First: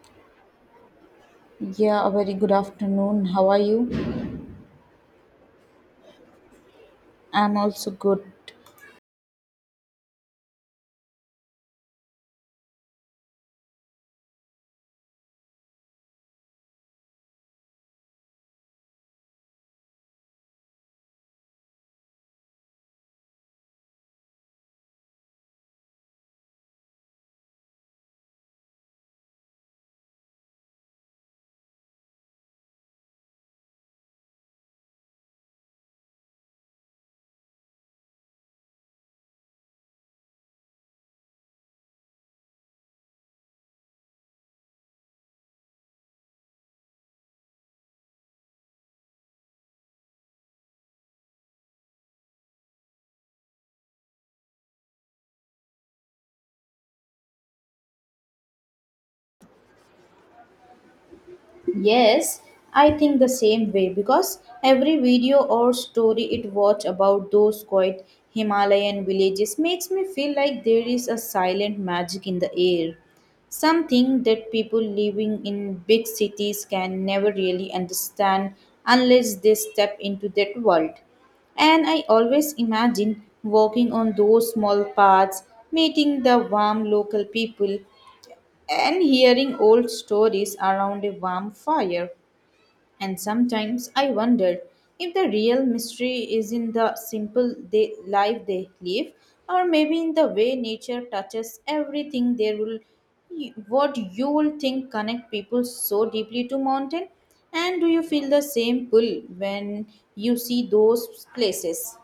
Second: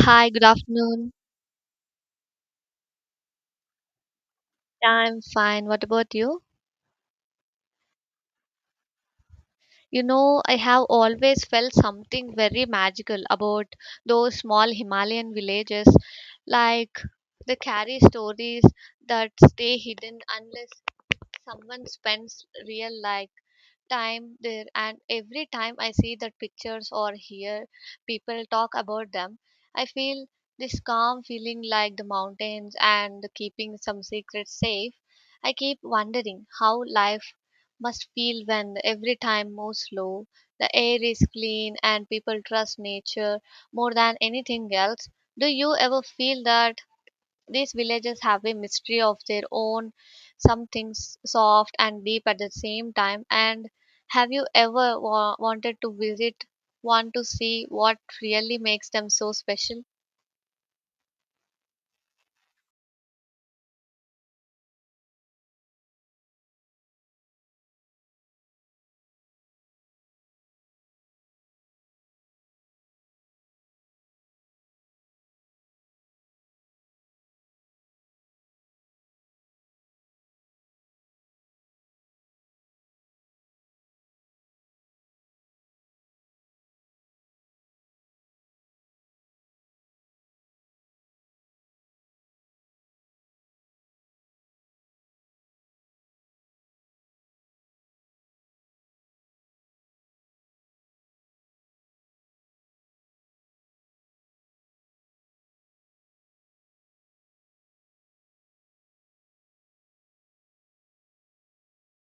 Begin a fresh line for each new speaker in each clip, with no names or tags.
Hi, good afternoon.
Yeah, a very good afternoon. How are you?
I'm fine. What about you?
I'm also good.
I have always felt something very magical about those small Himalayan villages. Like they carry stories that stay hidden unless someone spends real life time there. And every time I see that pictures or hear people talk about them, I feel this calm feeling like the mountains and the keeping some secrets safe. I keep wondering how life must feel when every time moves slow, the air is clean, and people trust nature more than anything else. Do you ever feel that these villages have a mystery of their own, something soft and deep at the same time. And have you ever wanted to visit one to see what really makes them so special?
Yes, I think the same way because every video or story it watch about those quiet Himalayan villages makes me feel like there is a silent magic in the air. Something that people living in big cities can never really understand unless they step into that world. And I always imagine walking on those small paths, meeting the warm local people, and hearing old stories around a warm fire. And sometimes I wondered if the real mystery is in the simple life they live, or maybe in the way nature touches everything. There will, what you will think, connect people so deeply to mountain. And do you feel the same pull when you see those places?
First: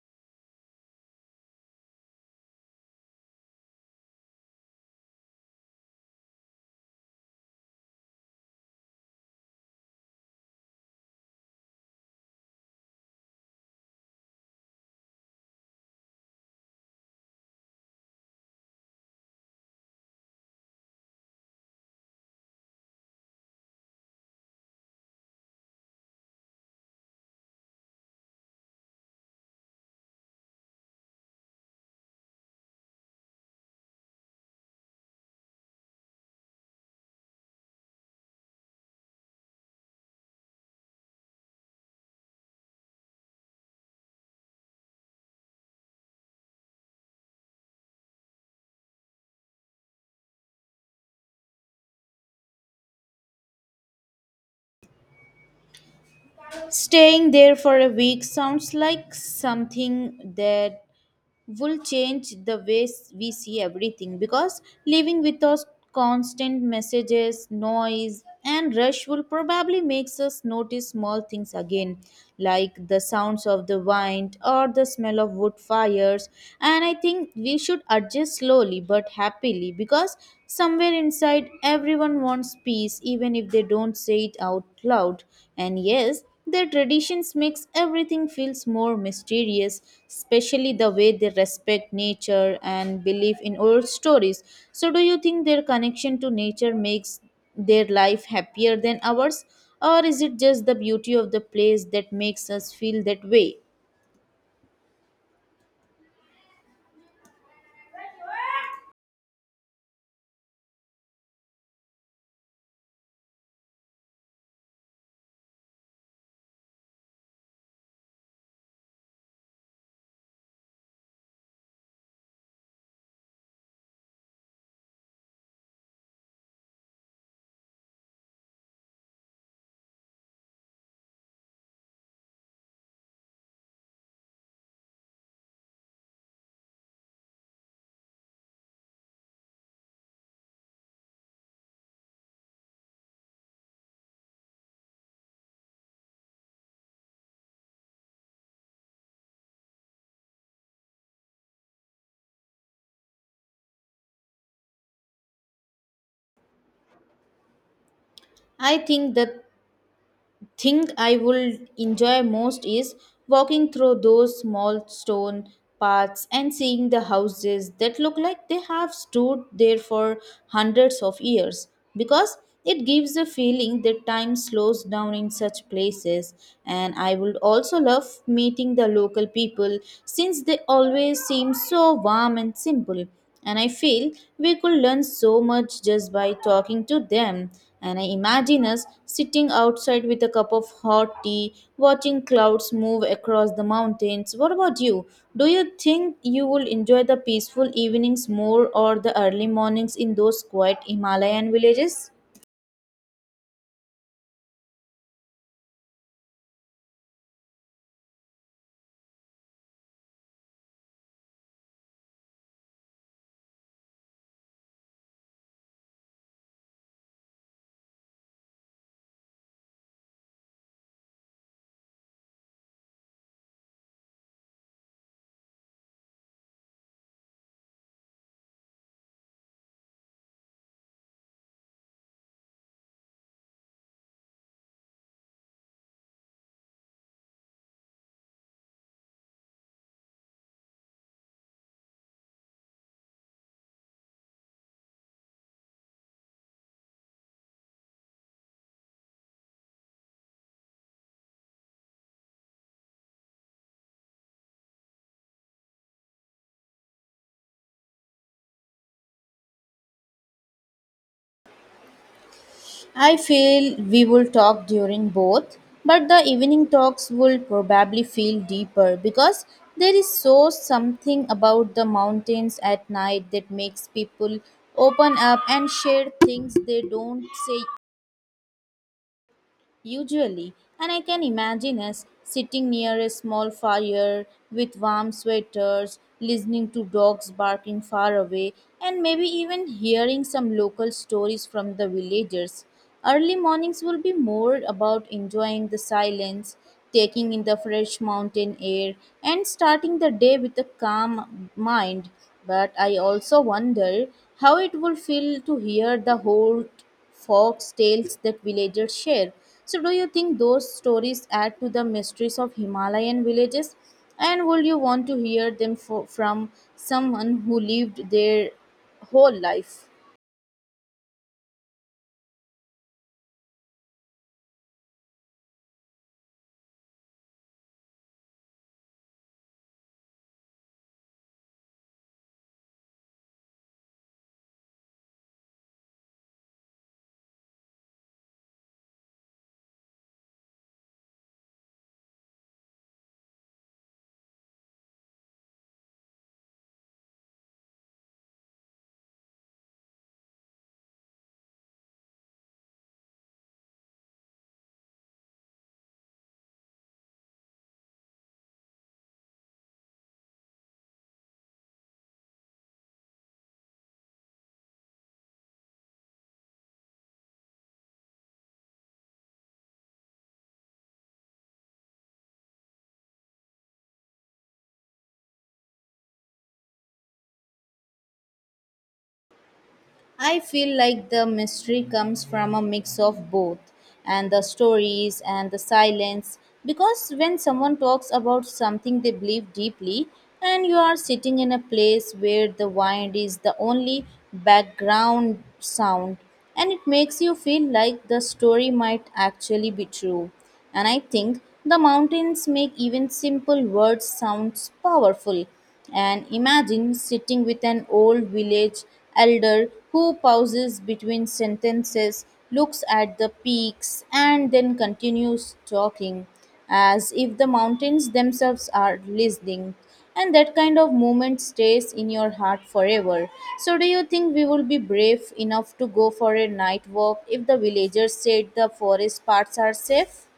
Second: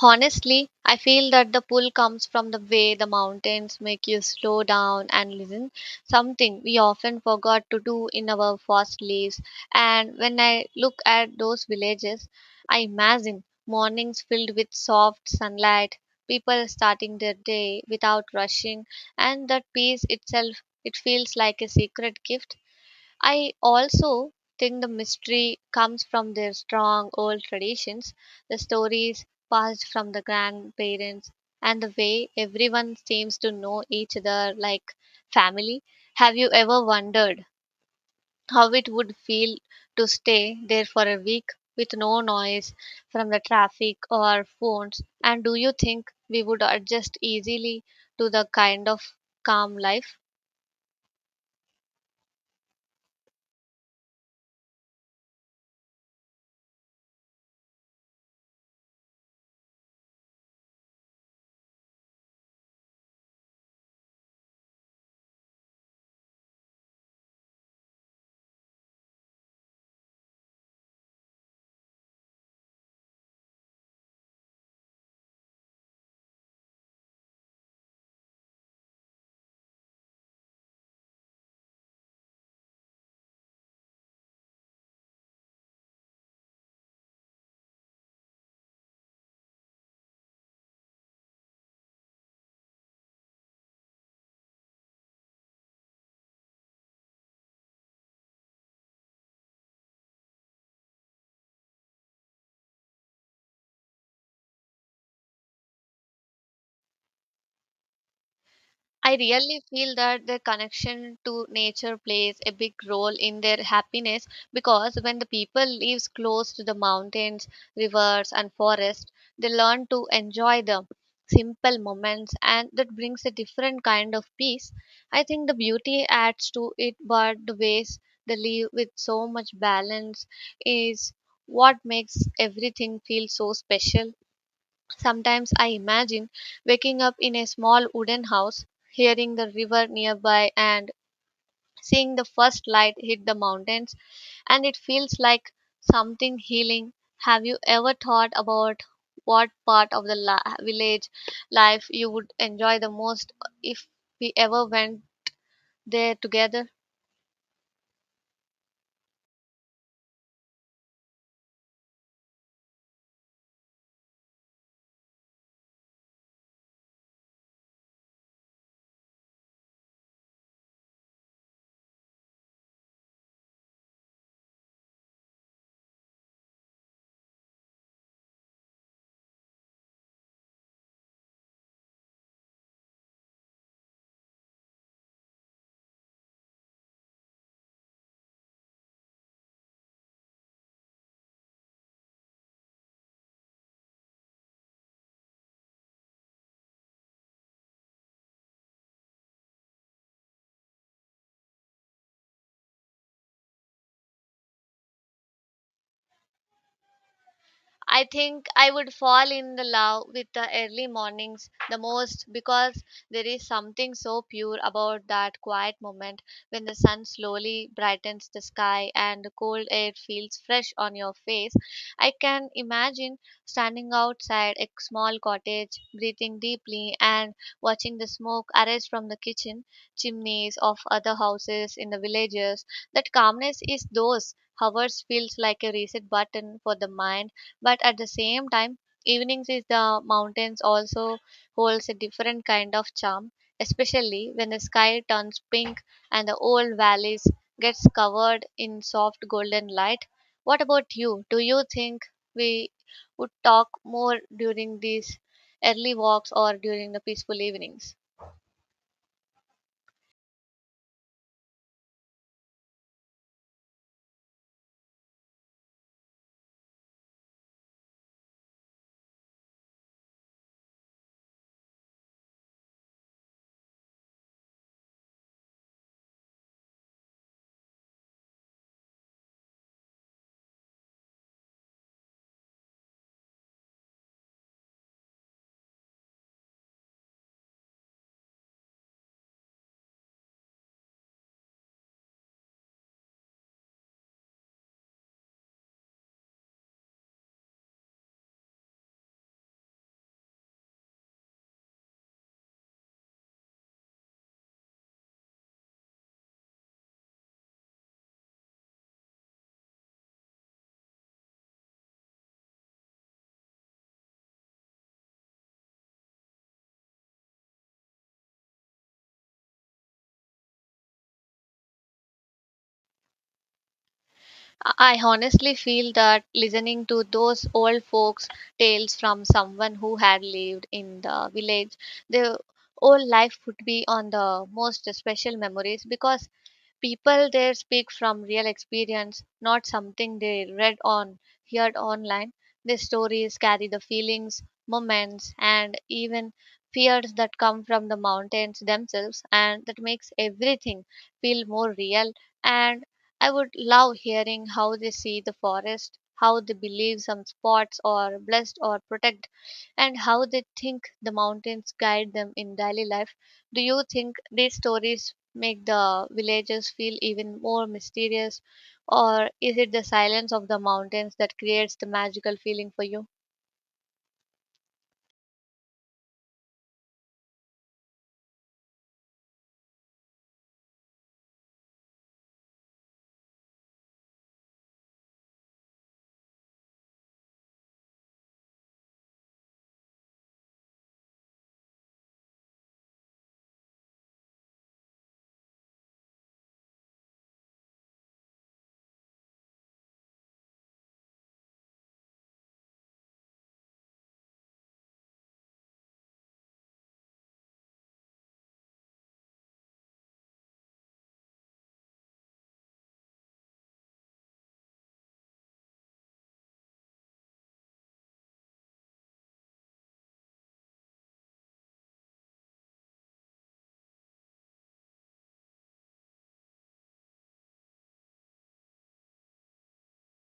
Honestly, I feel that the pull comes from the way the mountains make you slow down and listen, something we often forgot to do in our fast lives. And when I look at those villages, I imagine mornings filled with soft sunlight, people starting their day without rushing, and that peace itself, it feels like a secret gift. I also think the mystery comes from their strong old traditions, the stories passed from the grandparents, and the way everyone seems to know each other like family. Have you ever wondered how it would feel to stay there for a week with no noise from the traffic or phones? And do you think we would adjust easily to the kind of calm life?
Staying there for a week sounds like something that will change the ways we see everything because living with us constant messages noise and rush will probably makes us notice small things again, like the sounds of the wind or the smell of wood fires. And I think we should adjust slowly but happily, because somewhere inside everyone wants peace even if they don't say it out loud. And yes, their traditions makes everything feels more mysterious, especially the way they respect nature and believe in old stories. So do you think their connection to nature makes their life happier than ours, or is it just the beauty of the place that makes us feel that way?
I really feel that their connection to nature plays a big role in their happiness because when the people lives close to the mountains, rivers and forests, they learn to enjoy the simple moments and that brings a different kind of peace. I think the beauty adds to it but the ways they live with so much balance is what makes everything feel so special. Sometimes I imagine waking up in a small wooden house, hearing the river nearby, and seeing the first light hit the mountains, and it feels like something healing. Have you ever thought about what part of the village life you would enjoy the most if we ever went there together?
I think that thing I would enjoy most is walking through those small stone paths and seeing the houses that look like they have stood there for hundreds of years, because it gives the feeling that time slows down in such places. And I would also love meeting the local people, since they always seem so warm and simple, and I feel we could learn so much just by talking to them. And I imagine us sitting outside with a cup of hot tea, watching clouds move across the mountains. What about you? Do you think you will enjoy the peaceful evenings more or the early mornings in those quiet Himalayan villages?
I think I would fall in the love with the early mornings the most because there is something so pure about that quiet moment when the sun slowly brightens the sky and the cold air feels fresh on your face. I can imagine standing outside a small cottage, breathing deeply and watching the smoke arise from the kitchen chimneys of other houses in the villages. That calmness is those hours feels like a reset button for the mind. But at the same time evenings is the mountains also holds a different kind of charm, especially when the sky turns pink and the old valleys gets covered in soft golden light. What about you? Do you think we would talk more during these early walks or during the peaceful evenings?
I feel we will talk during both, but the evening talks will probably feel deeper, because there is so something about the mountains at night that makes people open up and share things they don't say usually. And I can imagine us sitting near a small fire with warm sweaters, listening to dogs barking far away, and maybe even hearing some local stories from the villagers. Early mornings will be more about enjoying the silence, taking in the fresh mountain air, and starting the day with a calm mind. But I also wonder how it will feel to hear the whole Fox tales that villagers share. So, do you think those stories add to the mysteries of Himalayan villages? And would you want to hear them from someone who lived their whole life?
I honestly feel that listening to those old folks' tales from someone who had lived in the village, their whole life would be on the most special memories because people there speak from real experience, not something they read on, heard online. Their stories carry the feelings, moments, and even fears that come from the mountains themselves, and that makes everything feel more real. And I would love hearing how they see the forest, how they believe some spots are blessed or protected and how they think the mountains guide them in daily life. Do you think these stories make the villages feel even more mysterious, or is it the silence of the mountains that creates the magical feeling for you?
I feel like the mystery comes from a mix of both, and the stories and the silence, because when someone talks about something they believe deeply and you are sitting in a place where the wind is the only background sound, and it makes you feel like the story might actually be true. And I think the mountains make even simple words sounds powerful. And imagine sitting with an old village elder who pauses between sentences, looks at the peaks, and then continues talking as if the mountains themselves are listening. And that kind of moment stays in your heart forever. So, do you think we will be brave enough to go for a night walk if the villagers said the forest parts are safe?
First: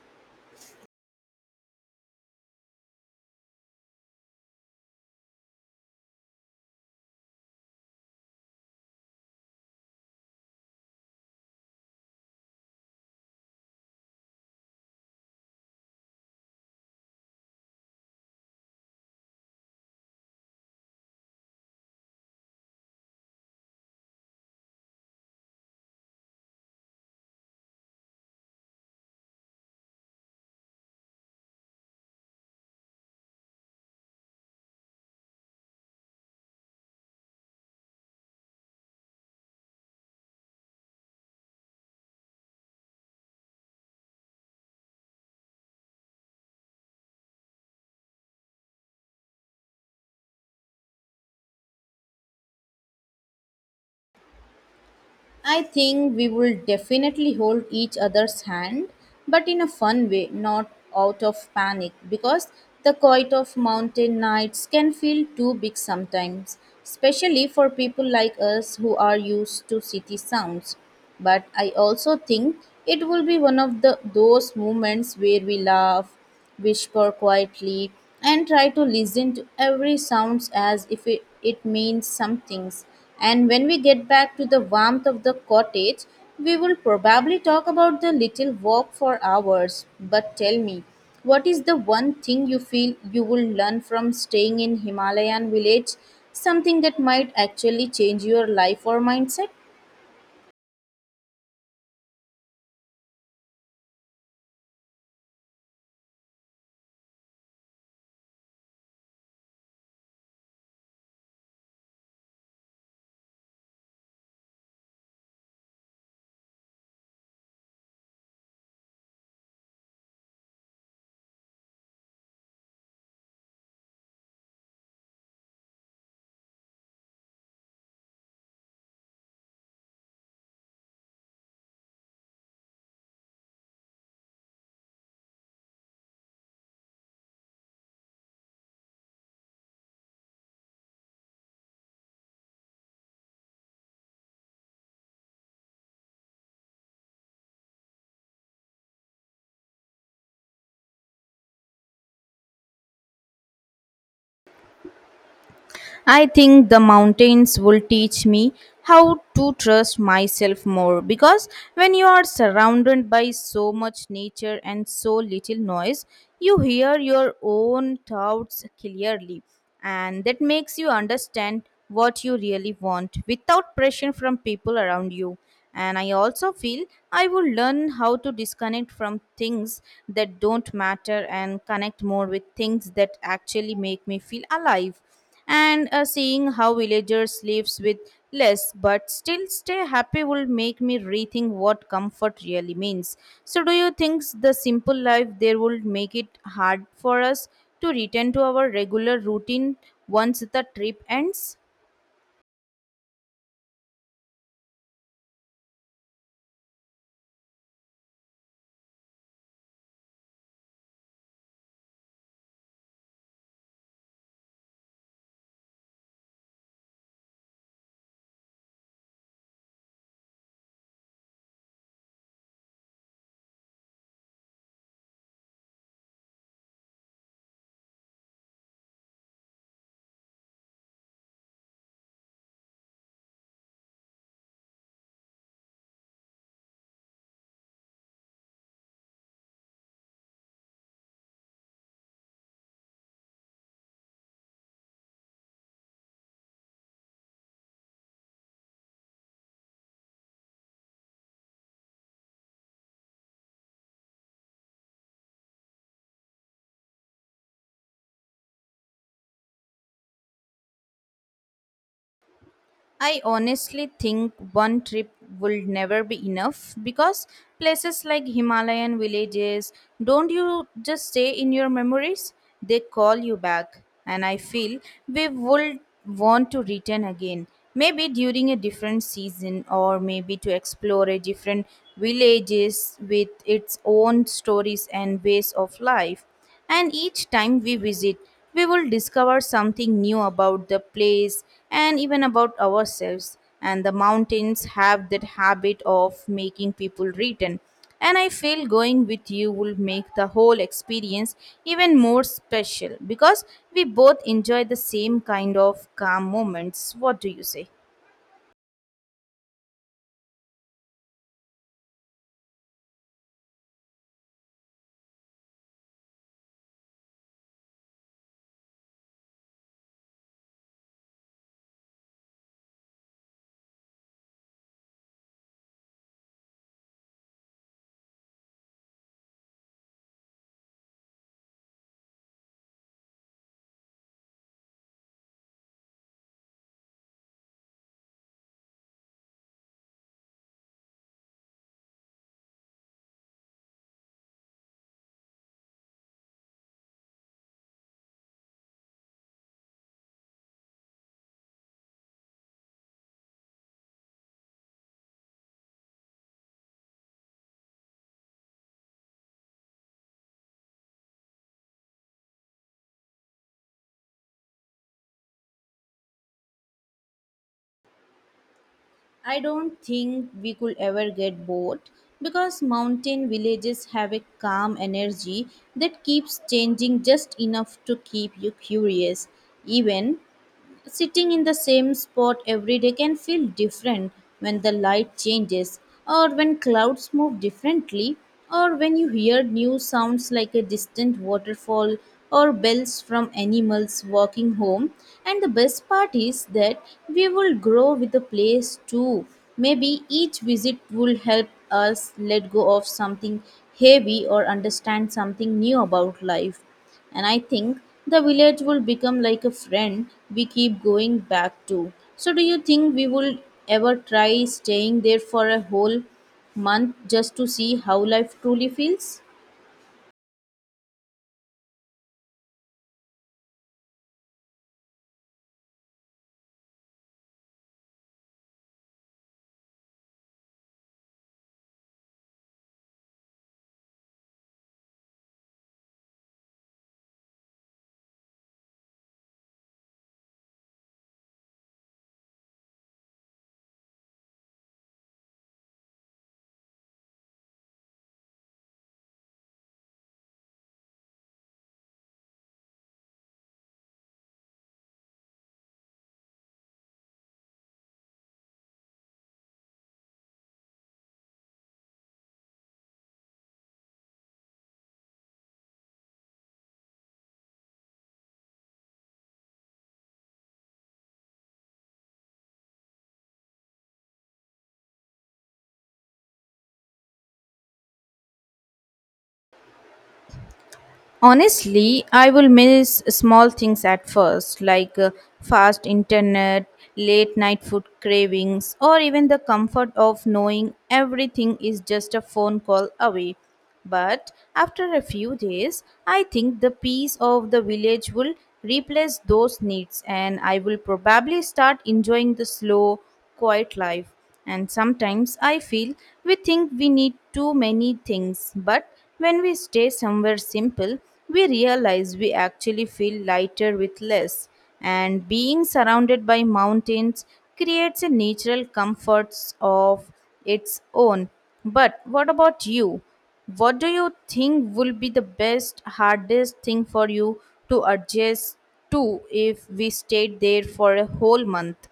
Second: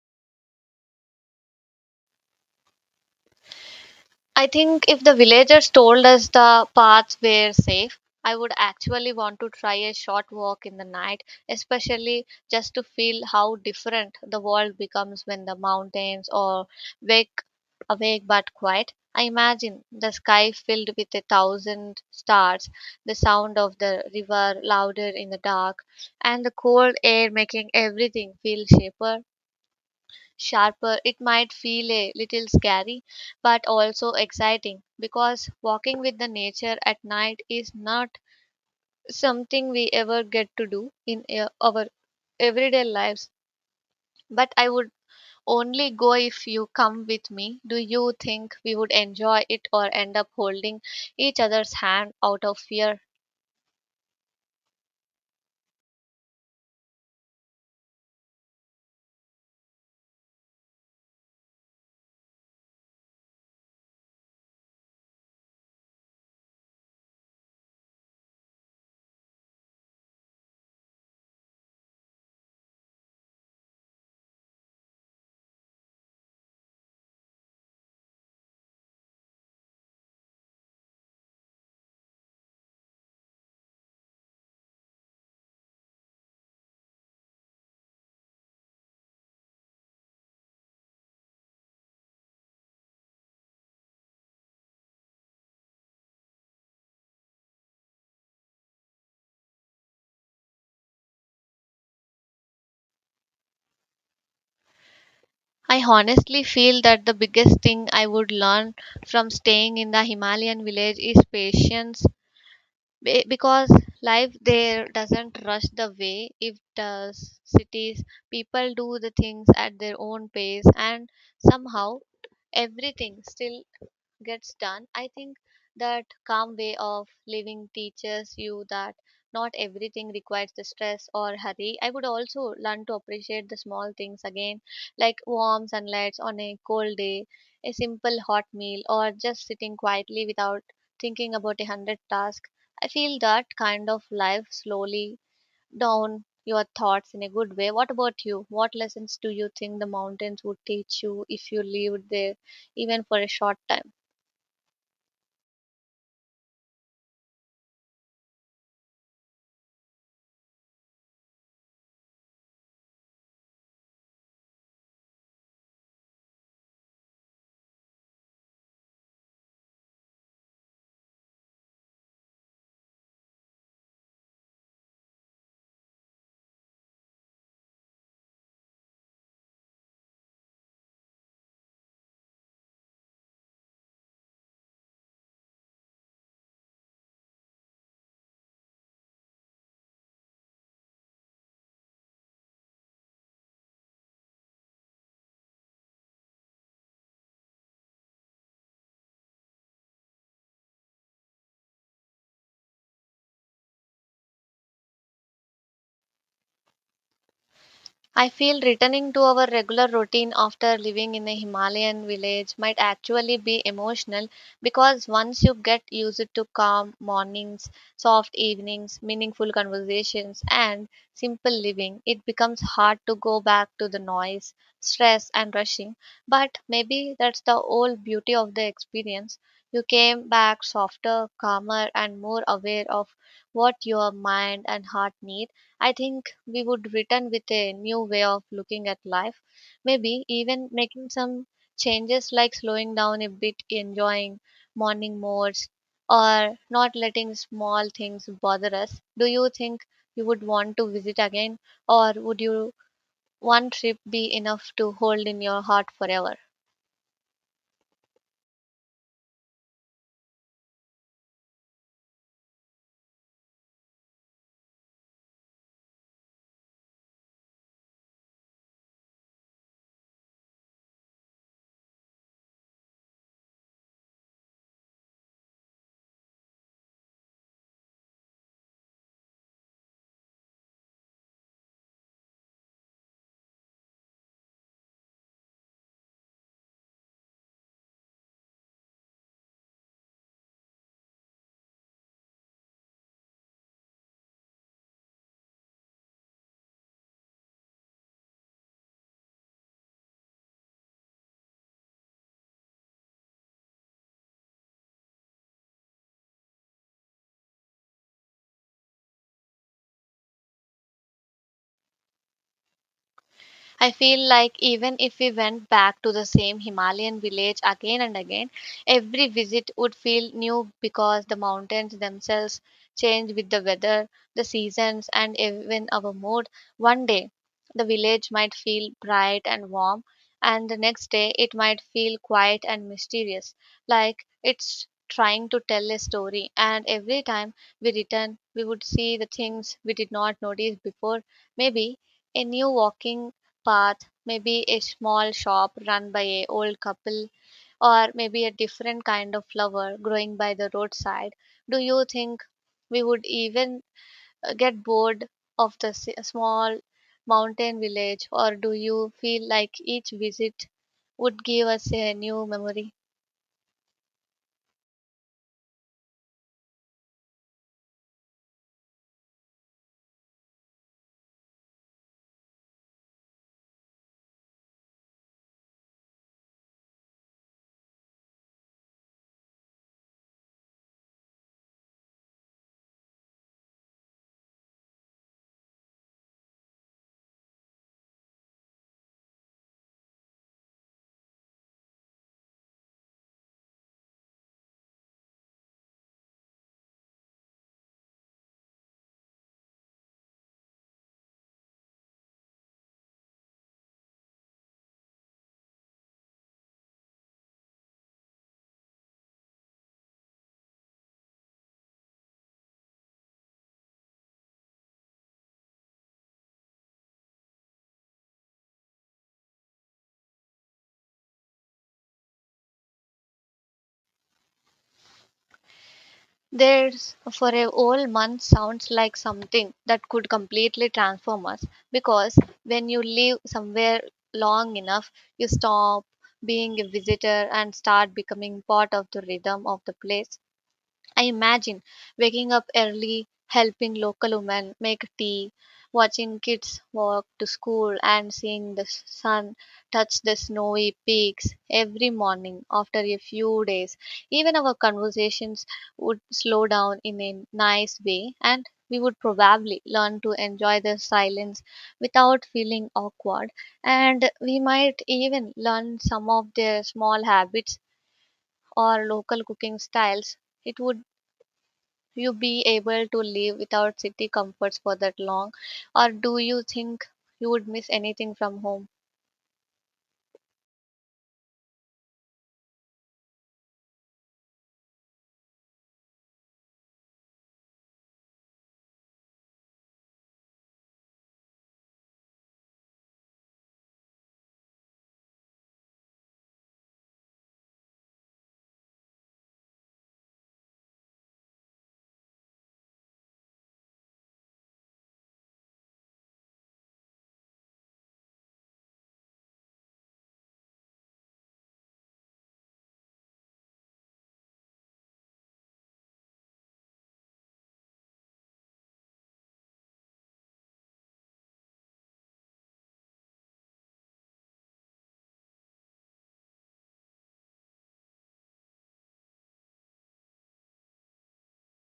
I think if the villagers told us the paths were safe, I would actually want to try a short walk in the night, especially just to feel how different the world becomes when the mountains are wake awake but quiet. I imagine the sky filled with a thousand stars, the sound of the river louder in the dark, and the cold air making everything feel shaper sharper. It might feel a little scary, but also exciting because walking with the nature at night is not something we ever get to do in our everyday lives. But I would only go if you come with me. Do you think we would enjoy it or end up holding each other's hand out of fear?
I think we will definitely hold each other's hand, but in a fun way, not out of panic, because the quiet of mountain nights can feel too big sometimes, especially for people like us who are used to city sounds. But I also think it will be one of the those moments where we laugh whisper quietly, and try to listen to every sound as if it means something. And when we get back to the warmth of the cottage, we will probably talk about the little walk for hours. But tell me, what is the one thing you feel you will learn from staying in Himalayan village? Something that might actually change your life or mindset?
I honestly feel that the biggest thing I would learn from staying in the Himalayan village is patience because life there doesn't rush the way it does cities. People do the things at their own pace and somehow everything still gets done. I think that calm way of living teaches you that not everything requires the stress or hurry. I would also learn to appreciate the small things again, like warm sunlight on a cold day, a simple hot meal, or just sitting quietly without thinking about a hundred tasks. I feel that kind of life slowly down your thoughts in a good way. What about you? What lessons do you think the mountains would teach you if you lived there even for a short time?
I think the mountains will teach me how to trust myself more, because when you are surrounded by so much nature and so little noise, you hear your own thoughts clearly, and that makes you understand what you really want without pressure from people around you. And I also feel I will learn how to disconnect from things that don't matter and connect more with things that actually make me feel alive. And seeing how villagers lives with less but still stay happy will make me rethink what comfort really means. So do you think the simple life there will make it hard for us to return to our regular routine once the trip ends?
I feel returning to our regular routine after living in a Himalayan village might actually be emotional because once you get used to calm mornings, soft evenings, meaningful conversations, and simple living, it becomes hard to go back to the noise, stress, and rushing. But maybe that's the whole beauty of the experience. You came back softer, calmer, and more aware of what your mind and heart need. I think we would return with a new way of looking at life, maybe even making some changes like slowing down a bit, enjoying morning modes, or not letting small things bother us. Do you think you would want to visit again, or would you one trip be enough to hold in your heart forever?
I honestly think one trip will never be enough, because places like Himalayan villages don't you just stay in your memories, they call you back. And I feel we would want to return again, maybe during a different season or maybe to explore a different villages with its own stories and ways of life. And each time we visit, we will discover something new about the place and even about ourselves. And the mountains have that habit of making people return. And I feel going with you will make the whole experience even more special, because we both enjoy the same kind of calm moments. What do you say?
I feel like even if we went back to the same Himalayan village again and again, every visit would feel new because the mountains themselves change with the weather, the seasons, and even our mood. One day, the village might feel bright and warm, and the next day, it might feel quiet and mysterious, like it's trying to tell a story. And every time we return, we would see the things we did not notice before. Maybe a new walking path, maybe a small shop run by a old couple, or maybe a different kind of flower growing by the roadside. Do you think we would even get bored of the small mountain village, or do you feel like each visit would give us a new memory?
I don't think we could ever get bored, because mountain villages have a calm energy that keeps changing just enough to keep you curious. Even sitting in the same spot every day can feel different, when the light changes, or when clouds move differently, or when you hear new sounds like a distant waterfall or bells from animals walking home. And the best part is that we will grow with the place too. Maybe each visit will help us let go of something heavy or understand something new about life. And I think the village will become like a friend we keep going back to. So, do you think we will ever try staying there for a whole month just to see how life truly feels?
There's for a whole month sounds like something that could completely transform us because when you live somewhere long enough, you stop being a visitor and start becoming part of the rhythm of the place. I imagine waking up early, helping local women make tea, watching kids walk to school, and seeing the sun touch the snowy peaks every morning after a few days. Even our conversations would slow down in a nice way, and we would probably learn to enjoy the silence without feeling awkward. And we might even learn some of their small habits or local cooking styles. It would you be able to live without city comforts for that long, or do you think you would miss anything from home?
Honestly, I will miss small things at first, like fast internet, late night food cravings, or even the comfort of knowing everything is just a phone call away. But after a few days, I think the peace of the village will replace those needs, and I will probably start enjoying the slow, quiet life. And sometimes I feel we think we need too many things, but when we stay somewhere simple, we realize we actually feel lighter with less. And being surrounded by mountains creates a natural comfort of its own. But what about you? What do you think will be the best, hardest thing for you to adjust to if we stayed there for a whole month?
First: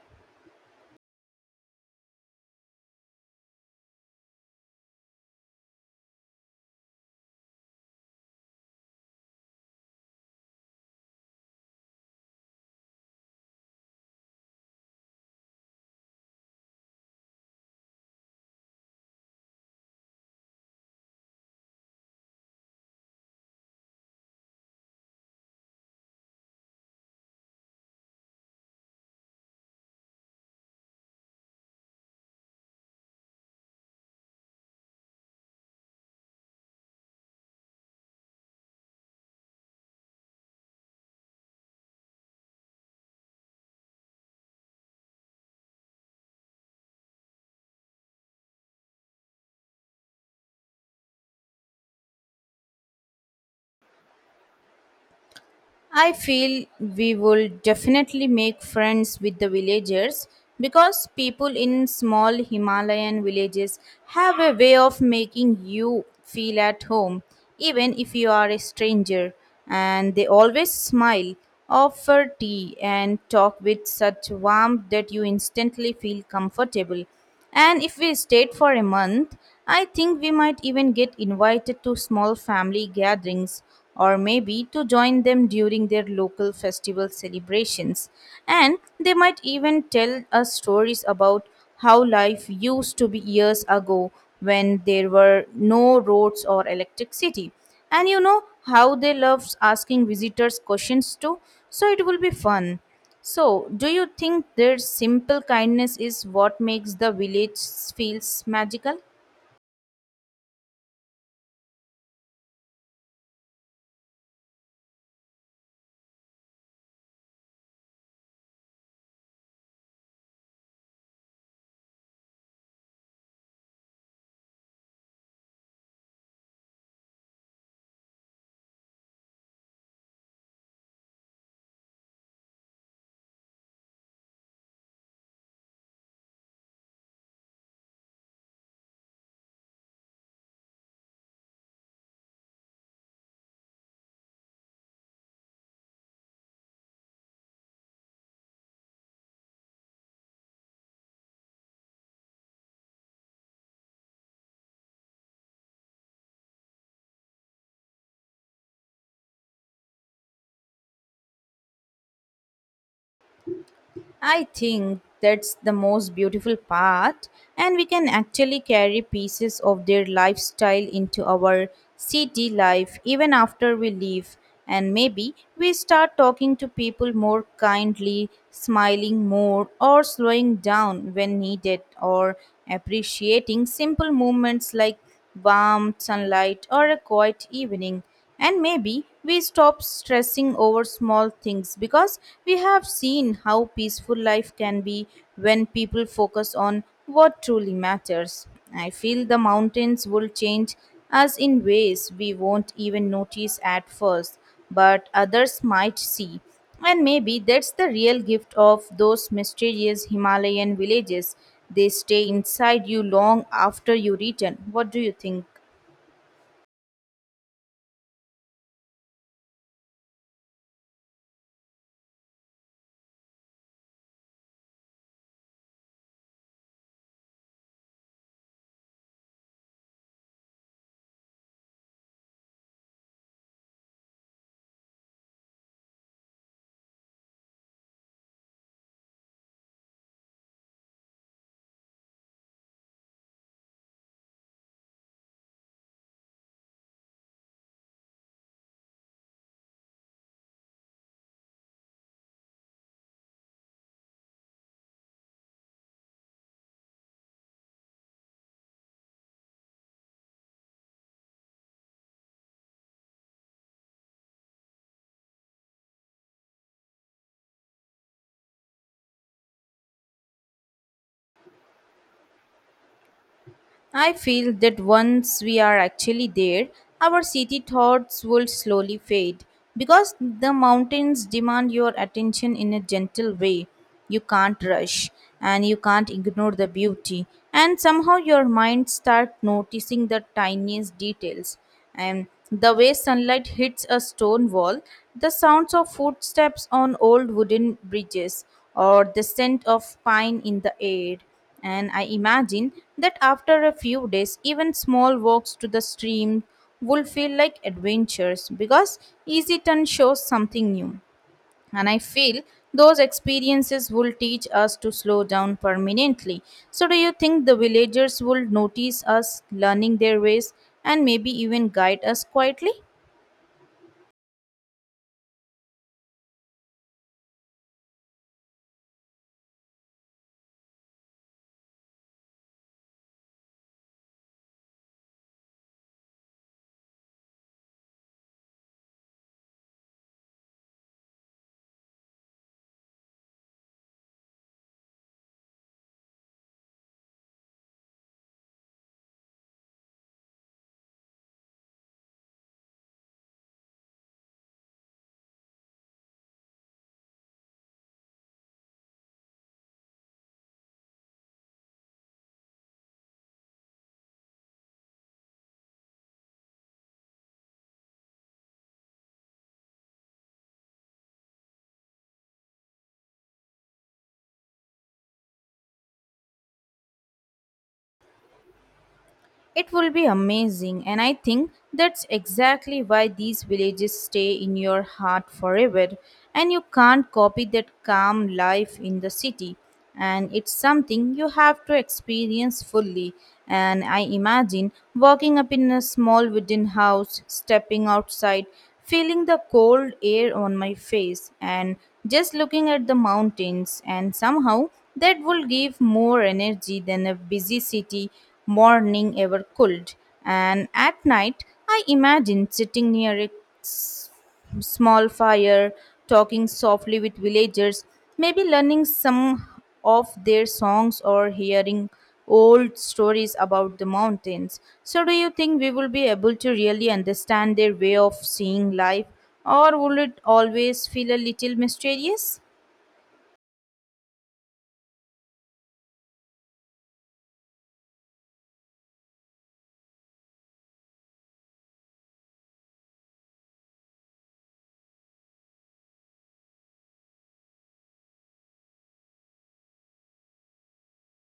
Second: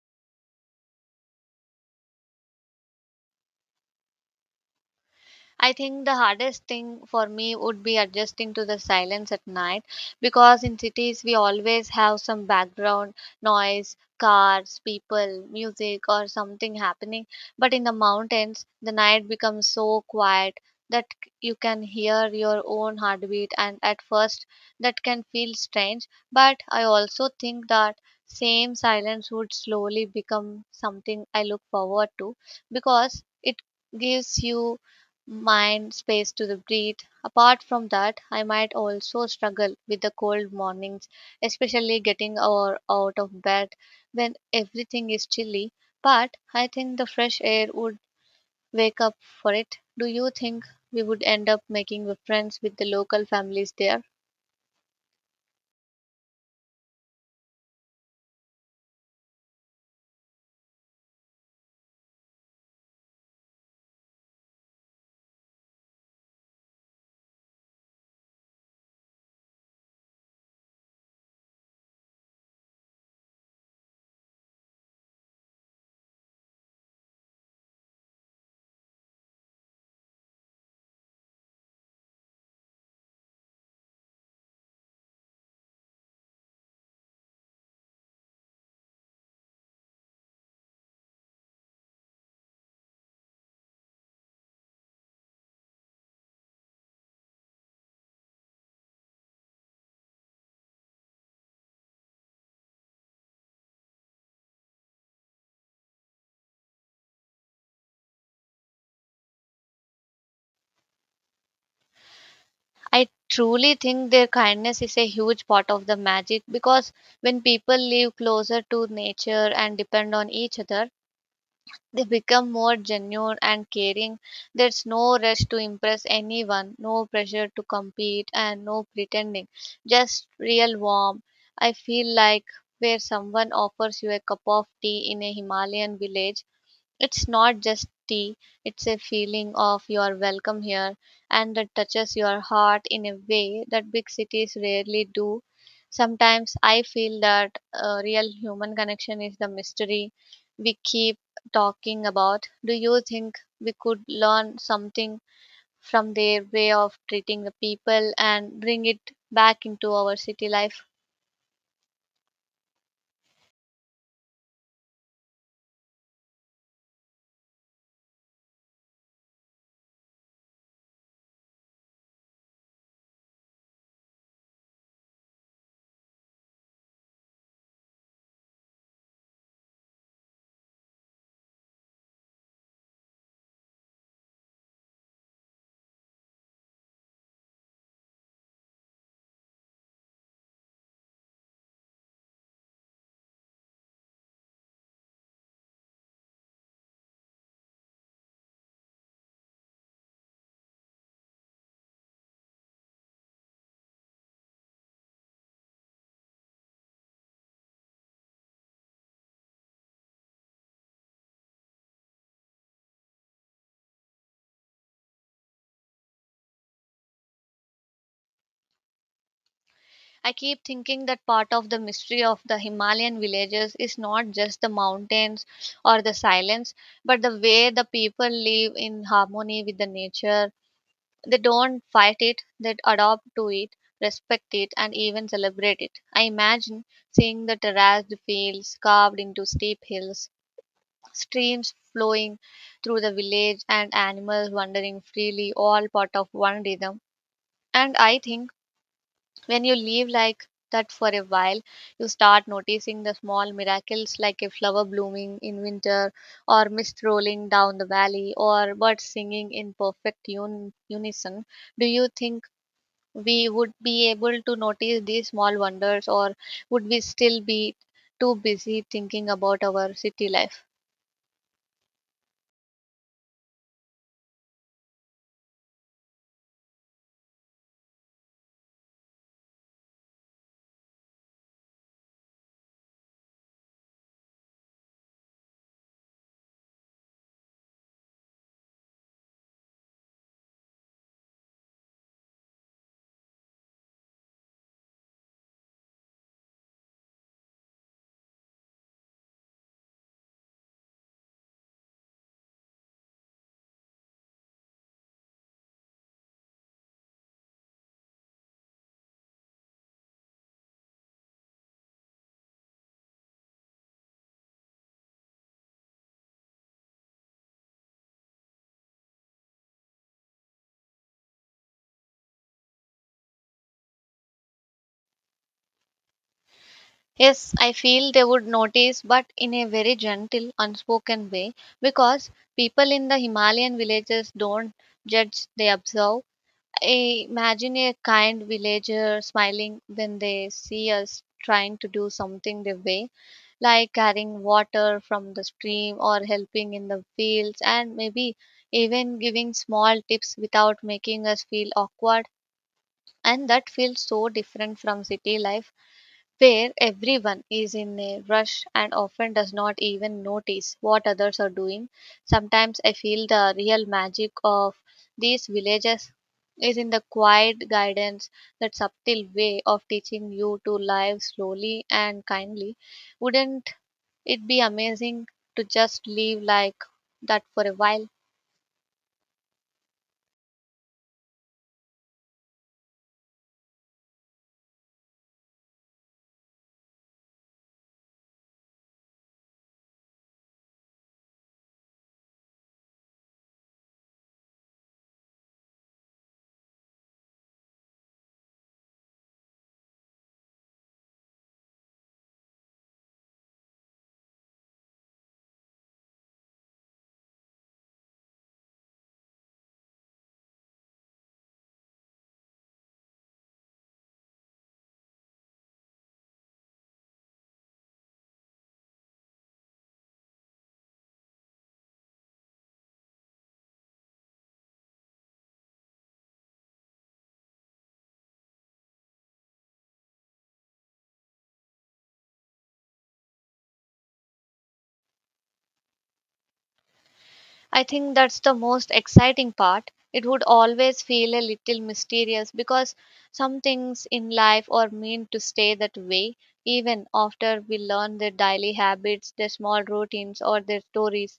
I think the hardest thing for me would be adjusting to the silence at night because in cities we always have some background noise, cars, people, music, or something happening. But in the mountains, the night becomes so quiet that you can hear your own heartbeat, and at first that can feel strange. But I also think that same silence would slowly become something I look forward to because it gives you mind space to the breathe. Apart from that, I might also struggle with the cold mornings, especially getting or out of bed when everything is chilly. But I think the fresh air would wake up for it. Do you think we would end up making friends with the local families there?
I feel we will definitely make friends with the villagers, because people in small Himalayan villages have a way of making you feel at home, even if you are a stranger. And they always smile, offer tea, and talk with such warmth that you instantly feel comfortable. And if we stayed for a month, I think we might even get invited to small family gatherings or maybe to join them during their local festival celebrations. And they might even tell us stories about how life used to be years ago when there were no roads or electricity. And you know how they love asking visitors questions too, so it will be fun. So, do you think their simple kindness is what makes the village feels magical?
I truly think their kindness is a huge part of the magic because when people live closer to nature and depend on each other, they become more genuine and caring. There's no rush to impress anyone, no pressure to compete, and no pretending. Just real warmth. I feel like where someone offers you a cup of tea in a Himalayan village it's not just tea, it's a feeling of you're welcome here, and that touches your heart in a way that big cities rarely do. Sometimes I feel that real human connection is the mystery we keep talking about. Do you think we could learn something from their way of treating the people and bring it back into our city life?
I think that's the most beautiful part, and we can actually carry pieces of their lifestyle into our city life even after we leave. And maybe we start talking to people more kindly, smiling more, or slowing down when needed, or appreciating simple moments like warm sunlight, or a quiet evening. And maybe we stop stressing over small things, because we have seen how peaceful life can be when people focus on what truly matters. I feel the mountains will change us in ways we won't even notice at first, but others might see. And maybe that's the real gift of those mysterious Himalayan villages. They stay inside you long after you return. What do you think?
I keep thinking that part of the mystery of the Himalayan villages is not just the mountains or the silence, but the way the people live in harmony with the nature. They don't fight it, they adapt to it, respect it, and even celebrate it. I imagine seeing the terraced fields carved into steep hills, streams flowing through the village, and animals wandering freely, all part of one rhythm. And I think when you leave like that for a while you start noticing the small miracles like a flower blooming in winter or mist rolling down the valley or birds singing in perfect unison. Do you think we would be able to notice these small wonders, or would we still be too busy thinking about our city life?
I feel that once we are actually there, our city thoughts will slowly fade, because the mountains demand your attention in a gentle way. You can't rush and you can't ignore the beauty, and somehow your mind starts noticing the tiniest details. And the way sunlight hits a stone wall, the sounds of footsteps on old wooden bridges, or the scent of pine in the air. And I imagine that after a few days, even small walks to the stream will feel like adventures, because Easy Turn shows something new. And I feel those experiences will teach us to slow down permanently. So, do you think the villagers will notice us learning their ways and maybe even guide us quietly?
Yes, I feel they would notice, but in a very gentle, unspoken way, because people in the Himalayan villages don't judge, they observe. I imagine a kind villager smiling when they see us trying to do something their way, like carrying water from the stream or helping in the fields, and maybe even giving small tips without making us feel awkward. And that feels so different from city life where everyone is in a rush and often does not even notice what others are doing. Sometimes I feel the real magic of these villages is in the quiet guidance, that subtle way of teaching you to live slowly and kindly. Wouldn't it be amazing to just live like that for a while?
It will be amazing, and I think that's exactly why these villages stay in your heart forever. And you can't copy that calm life in the city, and it's something you have to experience fully. And I imagine walking up in a small wooden house, stepping outside, feeling the cold air on my face and just looking at the mountains, and somehow that would give more energy than a busy city morning ever could. And at night, I imagine sitting near a small fire, talking softly with villagers, maybe learning some of their songs or hearing old stories about the mountains. So, do you think we will be able to really understand their way of seeing life, or will it always feel a little mysterious?
I think that's the most exciting part. It would always feel a little mysterious because some things in life are meant to stay that way. Even after we learn their daily habits, their small routines, or their stories,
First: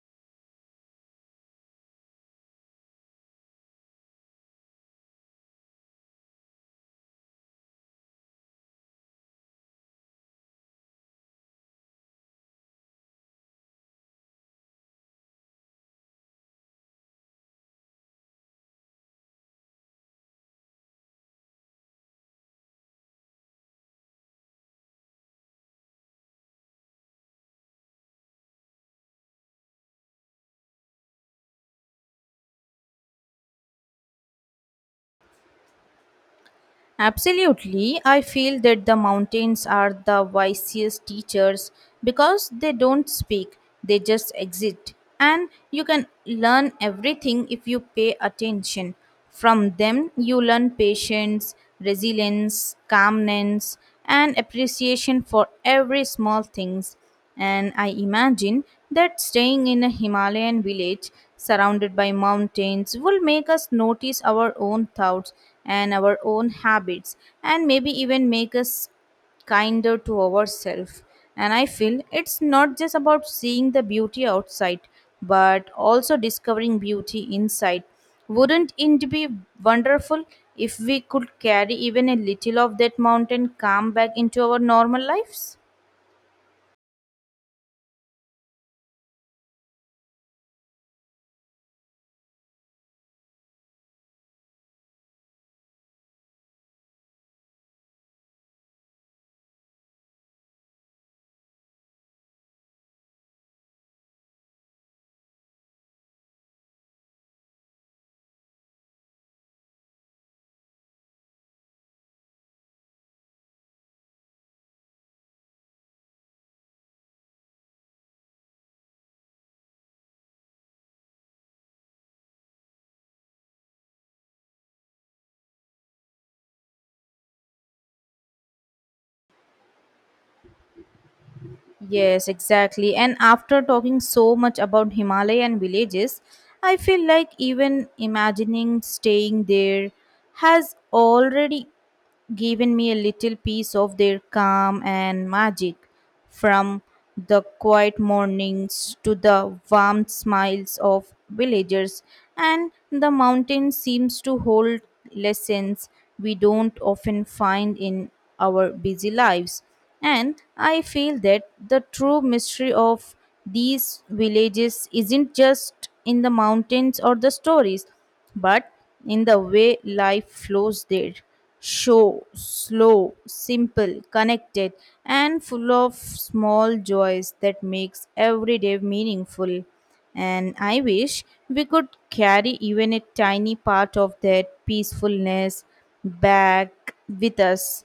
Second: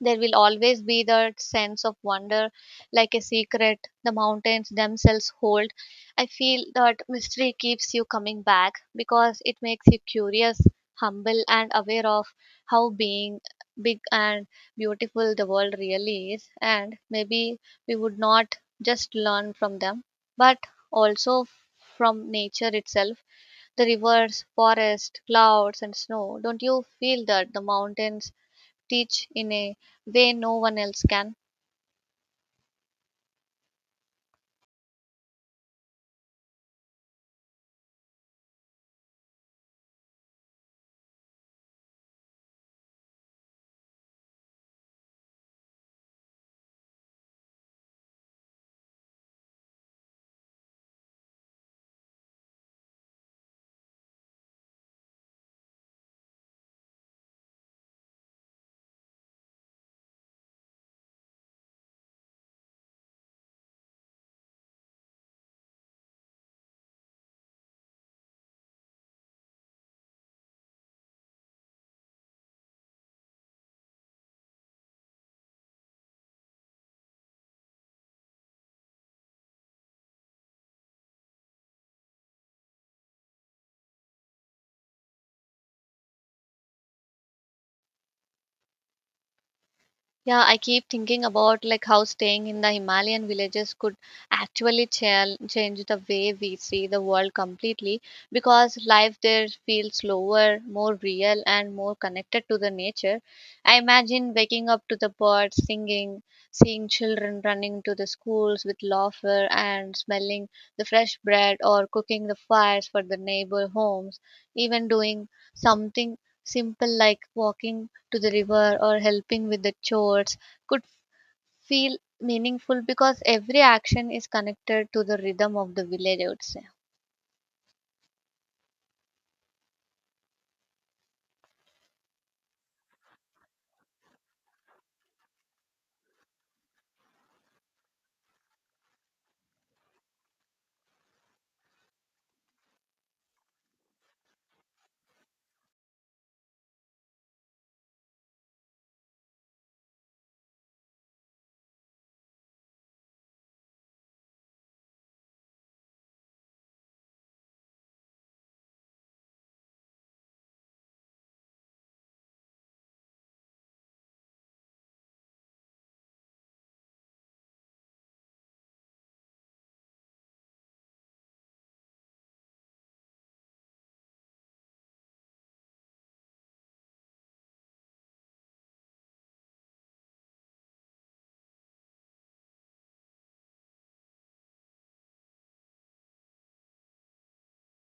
there will always be that sense of wonder, like a secret the mountains themselves hold. I feel that mystery keeps you coming back because it makes you curious, humble, and aware of how being big and beautiful the world really is. And maybe we would not just learn from them, but also from nature itself, the rivers, forest, clouds, and snow. Don't you feel that the mountains teach in a way no one else can?
Absolutely. I feel that the mountains are the wisest teachers, because they don't speak, they just exist. And you can learn everything if you pay attention. From them, you learn patience, resilience, calmness, and appreciation for every small things. And I imagine that staying in a Himalayan village surrounded by mountains will make us notice our own thoughts and our own habits, and maybe even make us kinder to ourselves. And I feel it's not just about seeing the beauty outside, but also discovering beauty inside. Wouldn't it be wonderful if we could carry even a little of that mountain calm back into our normal lives?
Yeah, I keep thinking about like how staying in the Himalayan villages could actually change the way we see the world completely, because life there feels slower, more real, and more connected to the nature. I imagine waking up to the birds singing, seeing children running to the schools with laughter, and smelling the fresh bread or cooking the fires for the neighbor homes. Even doing something simple like walking to the river or helping with the chores could feel meaningful, because every action is connected to the rhythm of the village, I would say.
Yes, exactly. And after talking so much about Himalayan villages, I feel like even imagining staying there has already given me a little piece of their calm and magic, from the quiet mornings to the warm smiles of villagers, and the mountain seems to hold lessons we don't often find in our busy lives. And I feel that the true mystery of these villages isn't just in the mountains or the stories, but in the way life flows there, slow, simple, connected, and full of small joys that makes every day meaningful. And I wish we could carry even a tiny part of that peacefulness back with us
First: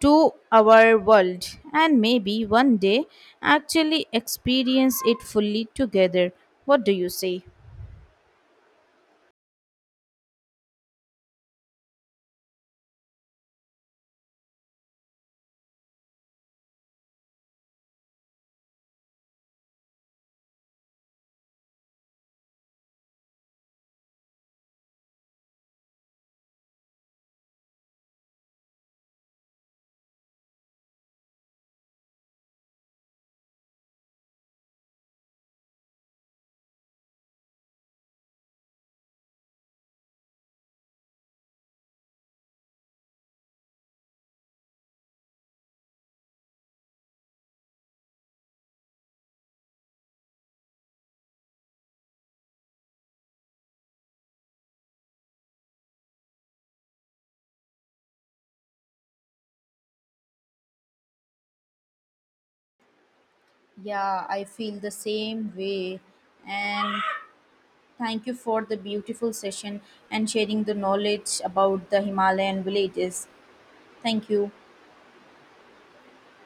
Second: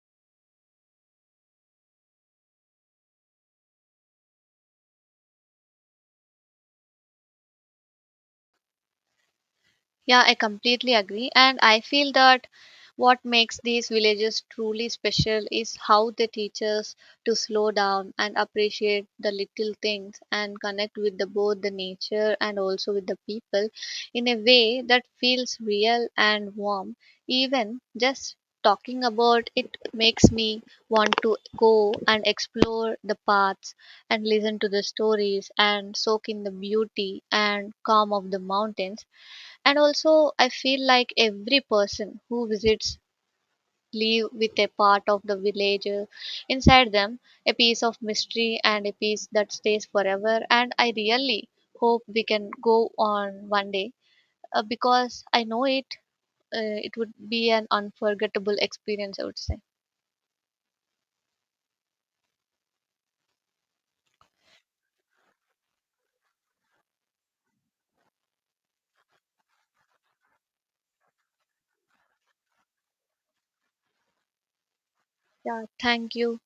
to our world, and maybe one day actually experience it fully together. What do you say?
Yeah, I completely agree. And I feel that what makes these villages truly special is how they teach us to slow down and appreciate the little things and connect with the, both the nature and also with the people in a way that feels real and warm. Even just talking about it makes me want to go and explore the paths and listen to the stories and soak in the beauty and calm of the mountains. And also, I feel like every person who visits leave with a part of the village inside them, a piece of mystery and a piece that stays forever. And I really hope we can go on one day, because I know it, it would be an unforgettable experience, I would say.
Yeah, I feel the same way. And thank you for the beautiful session and sharing the knowledge about the Himalayan villages. Thank you.
Yeah, thank you.